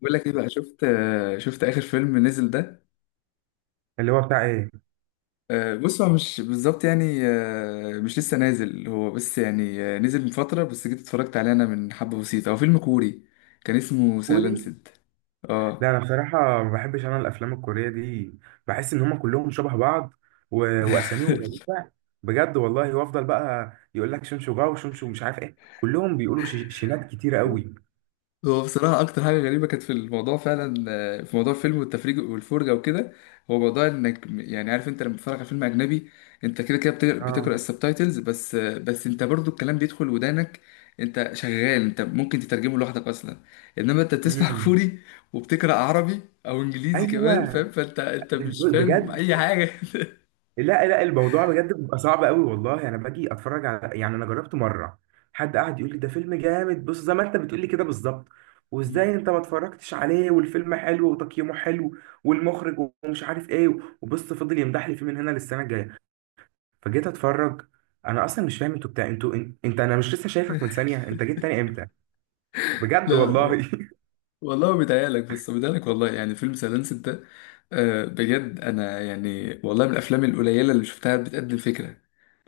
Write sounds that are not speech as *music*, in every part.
بقول لك ايه بقى شفت اخر فيلم نزل ده. اللي هو بتاع ايه؟ بص، هو مش بالظبط يعني، مش لسه نازل هو، بس يعني نزل من فترة، بس جيت اتفرجت عليه انا من حبة بسيطة. هو فيلم كوري كان اسمه كوري. سايلنسد. اه. لا، انا بصراحه ما بحبش انا الافلام الكوريه دي. بحس ان هم كلهم شبه بعض و... واساميهم غريبه، بجد والله. وافضل بقى يقول لك شنشو جاو شنشو مش عارف ايه، كلهم بيقولوا شينات كتيره *laughs* قوي. هو بصراحة أكتر حاجة غريبة كانت في الموضوع فعلا، في موضوع الفيلم والتفريج والفرجة وكده، هو موضوع إنك يعني عارف، أنت لما بتتفرج على فيلم أجنبي أنت كده كده بتقرأ اه. السبتايتلز بس، بس أنت برضو الكلام بيدخل ودانك. أنت شغال، أنت ممكن تترجمه لوحدك أصلا. إنما أنت بتسمع *laughs* امم. كوري، وبتقرأ عربي أو إنجليزي كمان، ايوه، فاهم؟ فأنت مش فاهم بجد. أي حاجة. *laughs* لا لا، الموضوع بجد بيبقى صعب قوي والله. انا باجي اتفرج على، يعني انا جربت مره، حد قعد يقول لي ده فيلم جامد، بص زي ما انت بتقول لي كده بالظبط، مم. وازاي انت ما اتفرجتش عليه والفيلم حلو وتقييمه حلو والمخرج ومش عارف ايه، وبص فضل يمدح لي فيه من هنا للسنه الجايه. فجيت اتفرج. انا اصلا مش فاهم انتوا بتاع، انتوا انت، انا مش لسه شايفك من ثانيه، انت جيت تاني امتى؟ لا، بجد لا، والله. والله بيتهيألك، بس بيتهيألك والله. يعني فيلم سايلنس ده، بجد انا يعني والله من الافلام القليله اللي شفتها بتقدم فكره.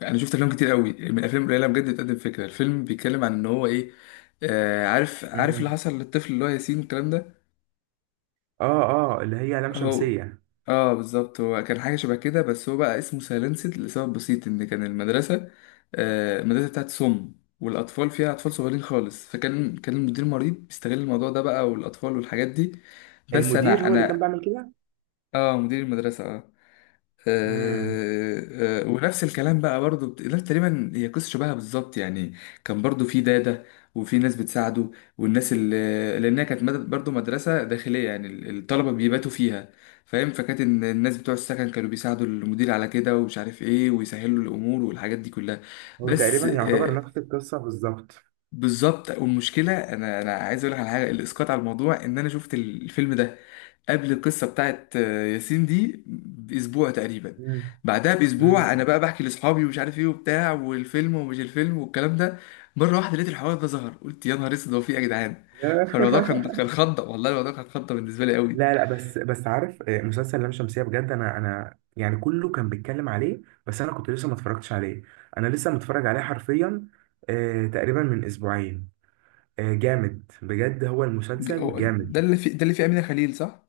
انا شفت افلام كتير قوي، من الافلام القليله بجد بتقدم فكره. الفيلم بيتكلم عن ان هو ايه، عارف *laughs* عارف اللي مم. حصل للطفل اللي هو ياسين والكلام ده. اه. اه، اللي هي لام هو شمسيه. اه بالظبط، هو كان حاجة شبه كده، بس هو بقى اسمه سايلنسد لسبب بسيط ان كان المدرسة، آه المدرسة بتاعت سم، والاطفال فيها اطفال صغيرين خالص، فكان المدير المريض بيستغل الموضوع ده بقى والاطفال والحاجات دي. بس المدير انا هو اللي كان انا بيعمل كده. اه مدير المدرسة اه. مم. ونفس الكلام بقى برضو، لا تقريبا هي قصة شبهها بالظبط يعني. كان برضو في دادة، وفي ناس بتساعده، والناس اللي لأنها كانت برضو مدرسة داخلية يعني الطلبة بيباتوا فيها، فاهم؟ فكانت إن الناس بتوع السكن كانوا بيساعدوا المدير على كده ومش عارف ايه، ويسهلوا الأمور والحاجات دي كلها. هو بس تقريبا يعتبر نفس القصه بالظبط. بالظبط. والمشكله انا عايز اقول لك على حاجه، الاسقاط على الموضوع ان انا شفت الفيلم ده قبل القصه بتاعت ياسين دي باسبوع تقريبا. مم. بعدها مم. باسبوع انا بقى بحكي لاصحابي ومش عارف ايه وبتاع، والفيلم ومش الفيلم والكلام ده، مره واحده لقيت الحوار ده ظهر، قلت يا نهار اسود هو في ايه يا جدعان. فالموضوع كان *laughs* كان خضه والله، الموضوع كان خضه بالنسبه لي قوي. لا لا، بس عارف، آه، مسلسل لام شمسية، بجد انا يعني كله كان بيتكلم عليه، بس انا كنت لسه ما اتفرجتش عليه. انا لسه متفرج عليه حرفيا، آه، تقريبا من اسبوعين. آه، جامد بجد، هو المسلسل جامد. ده اللي في ده اللي فيه امينه خليل صح؟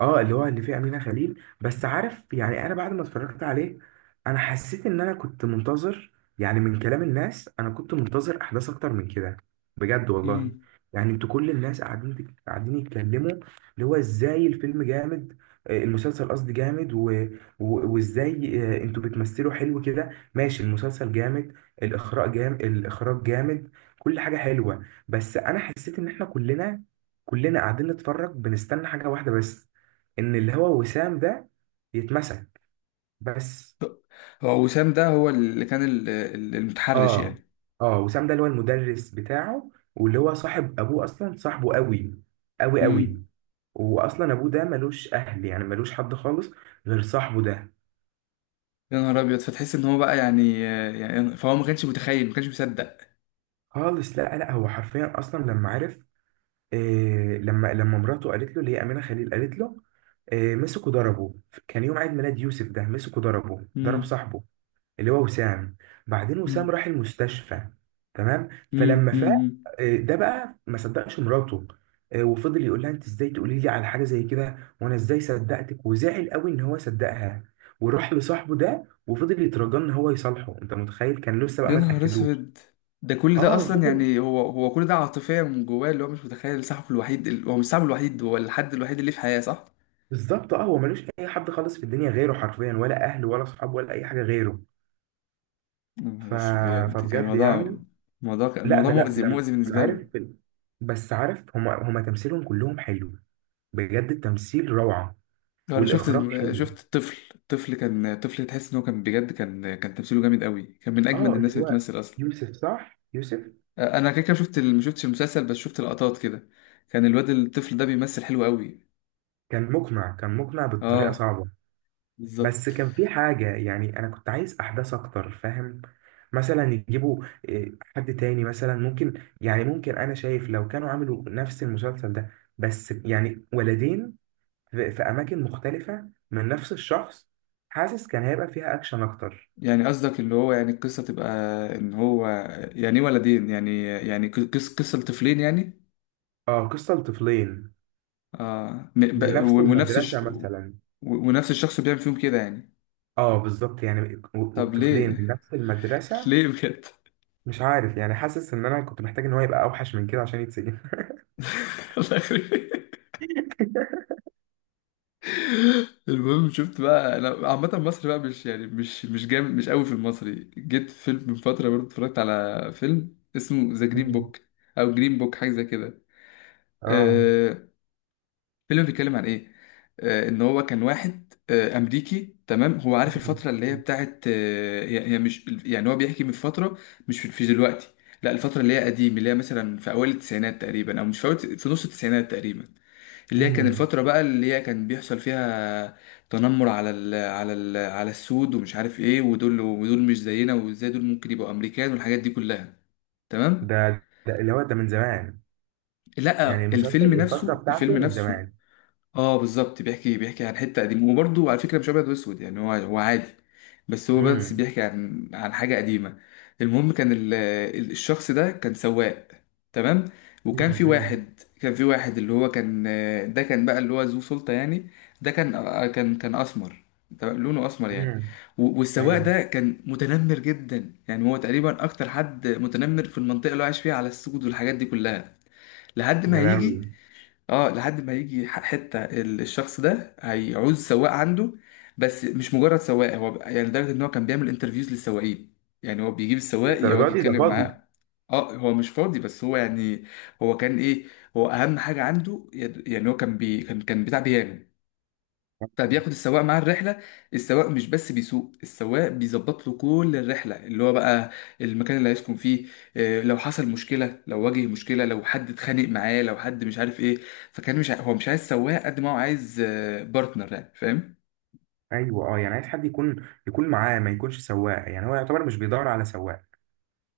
اه، اللي هو اللي فيه امينه خليل. بس عارف يعني انا بعد ما اتفرجت عليه انا حسيت ان انا كنت منتظر، يعني من كلام الناس انا كنت منتظر احداث اكتر من كده، بجد والله. امم. يعني انتوا كل الناس قاعدين يتكلموا اللي هو ازاي الفيلم جامد، آه، المسلسل قصدي جامد وازاي، آه، انتوا بتمثلوا حلو كده، ماشي، المسلسل جامد، الاخراج جامد، الاخراج جامد، كل حاجه حلوه. بس انا حسيت ان احنا كلنا، كلنا قاعدين نتفرج بنستنى حاجه واحده بس، ان اللي هو وسام ده يتمسك. بس. هو وسام ده هو اللي كان المتحرش اه. يعني. اه، وسام ده اللي هو المدرس بتاعه واللي هو صاحب ابوه اصلا، صاحبه قوي قوي قوي. واصلا ابوه ده ملوش اهل، يعني ملوش حد خالص غير صاحبه ده. يا نهار ابيض، فتحس ان هو بقى يعني، يعني فهو ما كانش متخيل، ما كانش مصدق. خالص. لا لا، هو حرفيا اصلا لما عرف، إيه، لما مراته قالت له، اللي هي امينه خليل، قالت له إيه، مسكوا ضربه. كان يوم عيد ميلاد يوسف ده، مسكوا ضربه ضرب مم. صاحبه اللي هو وسام، بعدين وسام مم. راح المستشفى. تمام. مم. فلما فاق، مم. آه، ده بقى ما صدقش مراته، آه، وفضل يقول لها انت ازاي تقولي لي على حاجه زي كده وانا ازاي صدقتك، وزعل قوي ان هو صدقها، وراح لصاحبه ده وفضل يترجى ان هو يصالحه. انت متخيل؟ كان لسه بقى يا ما نهار تاكدوش. اسود، ده كل ده اه، اصلا فضل. يعني، هو كل ده عاطفيا من جواه، اللي هو مش متخيل صاحبه الوحيد، هو مش صاحبه الوحيد، هو الحد الوحيد اللي في حياة، صح؟ بالظبط، اه، هو ملوش اي حد خالص في الدنيا غيره حرفيا، ولا اهله ولا صحابه ولا اي حاجه غيره. يا نهار ف... اسود بجد كان فبجد الموضوع، يعني. الموضوع كان لا الموضوع ده لا. مؤذي، مؤذي لما بالنسبة عارف، له. بس عارف هما تمثيلهم كلهم حلو، بجد التمثيل روعة. انا شفت والإخراج حلو. شفت الطفل، الطفل كان الطفل تحس ان هو كان بجد، كان تمثيله جامد قوي، كان من اجمد اه، الناس اللي اللي هو بتمثل اصلا. يوسف، صح؟ يوسف. انا كده كده شفت ما شفتش المسلسل، بس شفت لقطات كده، كان الواد الطفل ده بيمثل حلو قوي. كان مقنع، كان مقنع بطريقة اه صعبة. بس بالظبط. كان في حاجة، يعني أنا كنت عايز أحداث أكتر، فاهم؟ مثلا يجيبوا، إيه، حد تاني، مثلا ممكن، يعني ممكن، أنا شايف لو كانوا عملوا نفس المسلسل ده بس يعني ولدين، في أماكن مختلفة من نفس الشخص، حاسس كان هيبقى فيها أكشن أكتر. يعني قصدك اللي هو يعني القصه تبقى ان هو، يعني ايه ولدين يعني، يعني قصه لطفلين يعني. اه، قصة لطفلين. اه من نفس ونفس المدرسة مثلا. ونفس الشخص بيعمل فيهم كده يعني. اه بالظبط، يعني طب طفلين من ليه؟ نفس *laughs* المدرسة. ليه بجد؟ مش عارف يعني، حاسس ان انا كنت محتاج ان هو يبقى اوحش من كده عشان يتسجن. *laughs* الله يخرب. المهم شفت بقى انا عامه مصر بقى مش يعني مش جامد مش قوي في المصري. جيت فيلم من فتره برضه اتفرجت على فيلم اسمه ذا جرين مم. بوك، او جرين بوك حاجه زي كده. *laughs* اه. آه، الفيلم بيتكلم عن ايه، ان هو كان واحد امريكي، تمام. هو عارف مم. الفتره اللي هي مم. بتاعت، هي هي مش يعني هو بيحكي من فتره، مش في في دلوقتي، لا الفتره اللي هي قديم، اللي هي مثلا في اوائل التسعينات تقريبا، او مش في نص التسعينات تقريبا، اللي هي كان مم. الفترة بقى اللي هي كان بيحصل فيها تنمر على السود ومش عارف ايه، ودول ودول مش زينا، وازاي دول ممكن يبقوا امريكان والحاجات دي كلها. تمام. ده ده اللي هو ده من زمان. يعني لا المسلسل الفيلم الفترة نفسه، بتاعته الفيلم من نفسه. زمان. اه بالظبط، بيحكي عن حته قديمه، وبرضه على فكره مش ابيض واسود يعني، هو عادي، بس هو بس امم. بيحكي عن عن حاجه قديمه. المهم كان الشخص ده كان سواق، تمام. مم. وكان في امم. واحد، كان في واحد اللي هو كان، ده كان بقى اللي هو ذو سلطه يعني. ده كان كان اسمر، تمام؟ لونه اسمر يعني. امم. والسواق ايوه. ده كان متنمر جدا يعني، هو تقريبا اكتر حد متنمر في المنطقه اللي هو عايش فيها على السود والحاجات دي كلها. لحد ما يا هيجي، لهوي. اه لحد ما يجي حته الشخص ده هيعوز سواق عنده. بس مش مجرد سواق، هو يعني لدرجه ان هو كان بيعمل انترفيوز للسواقين. يعني هو بيجيب السواق يقعد الدرجات دي، ده يتكلم فاضي. معاه. اه هو مش فاضي، بس هو يعني هو كان ايه، هو اهم حاجه عنده يعني هو كان بي كان كان بتاع بيانو. فبياخد السواق مع الرحلة، السواق مش بس بيسوق، السواق بيظبط له كل الرحلة، اللي هو بقى المكان اللي هيسكن فيه، لو حصل مشكلة، لو واجه مشكلة، لو حد اتخانق معاه، لو حد مش عارف ايه. فكان مش هو مش عايز سواق قد ما هو عايز بارتنر يعني، فاهم؟ ايوه، اه، يعني عايز حد يكون، يكون معاه، ما يكونش سواق، يعني هو يعتبر مش بيدور على سواق.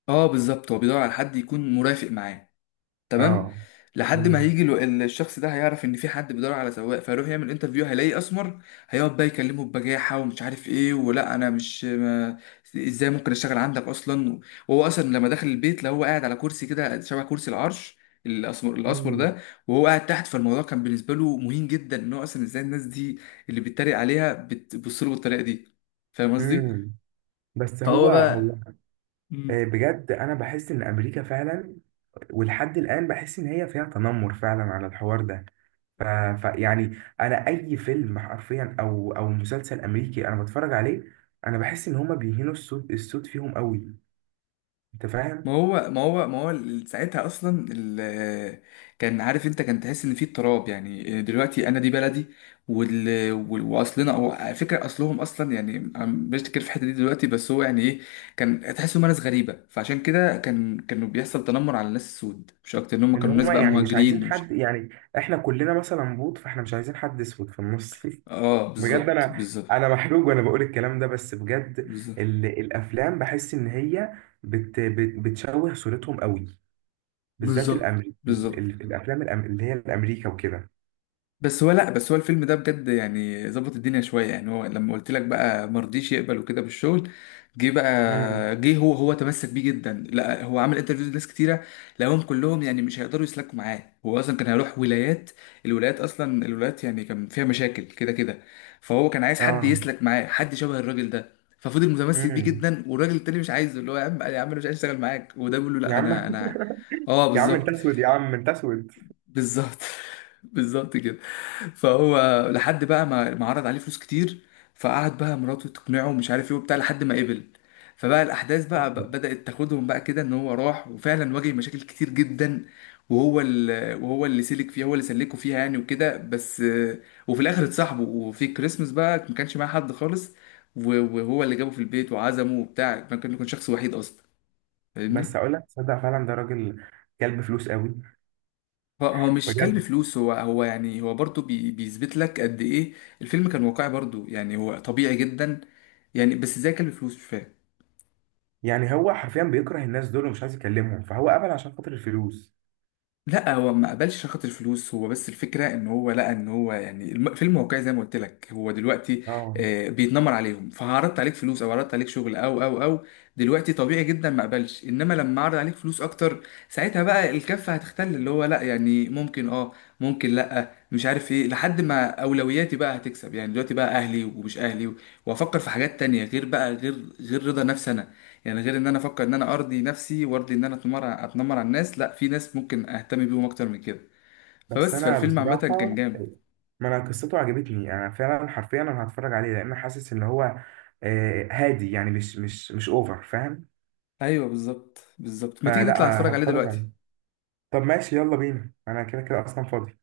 اه بالظبط، هو بيدور على حد يكون مرافق معاه، تمام. اه. لحد ما امم. هيجي الشخص ده هيعرف ان في حد بيدور على سواق، فيروح يعمل انترفيو، هيلاقيه اسمر. هيقعد بقى يكلمه ببجاحه ومش عارف ايه، ولا انا مش ما ازاي ممكن اشتغل عندك اصلا. وهو اصلا لما دخل البيت لا، هو قاعد على كرسي كده شبه كرسي العرش، الاسمر، الاسمر مم. ده، وهو قاعد تحت. فالموضوع كان بالنسبه له مهين جدا، ان هو اصلا ازاي الناس دي اللي بيتريق عليها بتبص له بالطريقه دي، فاهم قصدي؟ امم. بس هو فهو بقى. هو. آه، مم. بجد انا بحس ان امريكا فعلا، ولحد الان بحس ان هي فيها تنمر فعلا على الحوار ده. ف... يعني انا اي فيلم حرفيا، او او مسلسل امريكي انا بتفرج عليه، انا بحس ان هما بيهينوا الصوت، الصوت فيهم قوي، انت ما فاهم؟ هو ما هو ما هو ساعتها اصلا كان عارف انت، كان تحس ان في اضطراب يعني، دلوقتي انا دي بلدي، واصلنا او على فكره اصلهم اصلا يعني، بشتكر في الحته دي دلوقتي. بس هو يعني ايه، كان تحس انهم ناس غريبه، فعشان كده كانوا بيحصل تنمر على الناس السود، مش اكتر ان هم ان كانوا ناس هما بقى يعني مش مهاجرين عايزين ومش. حد، يعني احنا كلنا مثلا بوط، فاحنا مش عايزين حد اسود في النص. اه *laughs* بجد بالظبط، انا بالظبط، انا محروق وانا بقول الكلام ده، بس بجد بالظبط، الافلام بحس ان هي بت... بت... بتشوه صورتهم قوي. بالذات بالظبط، الأمريكي، بالظبط. الافلام اللي هي الامريكا وكده. بس هو لا بس هو الفيلم ده بجد يعني ظبط الدنيا شويه يعني. هو لما قلت لك بقى مرضيش يقبل وكده بالشغل، جه امم. بقى جه هو تمسك بيه جدا، لا هو عمل انترفيوز لناس كتيره، لقاهم كلهم يعني مش هيقدروا يسلكوا معاه. هو اصلا كان هيروح ولايات، الولايات اصلا، الولايات يعني كان فيها مشاكل كده كده، فهو كان عايز حد اه. يسلك معاه، حد شبه الراجل ده. ففضل متمسك بيه امم. جدا، والراجل التاني مش عايزه، اللي هو يا عم يا عم انا مش عايز اشتغل معاك، وده بيقول له يا لا انا عم. انا اه *laughs* يا عم انت بالظبط اسود، يا عم انت اسود. بالظبط *laughs* بالظبط كده. فهو لحد بقى ما عرض عليه فلوس كتير، فقعد بقى مراته تقنعه ومش عارف ايه وبتاع لحد ما قبل. فبقى الاحداث بقى مم. بدأت تاخدهم بقى كده، ان هو راح وفعلا واجه مشاكل كتير جدا، وهو اللي سلك فيها، هو اللي سلكه فيها يعني وكده، بس وفي الاخر اتصاحبوا، وفي كريسمس بقى ما كانش معاه حد خالص، و- وهو اللي جابه في البيت وعزمه وبتاع، ما كان كان شخص وحيد اصلا، فاهمني؟ بس اقول لك، تصدق فعلا ده راجل كلب فلوس قوي. هو مش كلب بجد. فلوس، هو يعني هو برضه بيثبت لك قد ايه الفيلم كان واقعي برضه يعني، هو طبيعي جدا يعني، بس زي كلب فلوس مش فاهم. يعني هو حرفيا بيكره الناس دول ومش عايز يكلمهم، فهو قبل عشان خاطر الفلوس. لا هو ما قبلش عشان خاطر الفلوس، هو بس الفكره ان هو لقى ان هو يعني فيلم واقعي زي ما قلت لك، هو دلوقتي اه. بيتنمر عليهم، فعرضت عليك فلوس او عرضت عليك شغل او او او دلوقتي طبيعي جدا ما قبلش. انما لما عرض عليك فلوس اكتر، ساعتها بقى الكفه هتختل، اللي هو لا يعني ممكن اه ممكن لا مش عارف ايه، لحد ما اولوياتي بقى هتكسب يعني، دلوقتي بقى اهلي ومش اهلي، وافكر في حاجات تانية غير بقى غير رضا نفسي انا، يعني غير ان انا افكر ان انا ارضي نفسي، وارضي ان انا اتنمر، اتنمر على الناس. لا، في ناس ممكن اهتم بيهم اكتر من كده. بس فبس انا فالفيلم عامه كان بصراحه، جامد. ما انا قصته عجبتني، انا فعلا حرفيا انا هتفرج عليه، لان حاسس ان هو، آه، هادي يعني، مش اوفر، فاهم؟ ايوه بالظبط بالظبط، ما تيجي نطلع فلا، نتفرج عليه هتفرج دلوقتي. عليه. طب ماشي، يلا بينا، انا كده كده اصلا فاضي.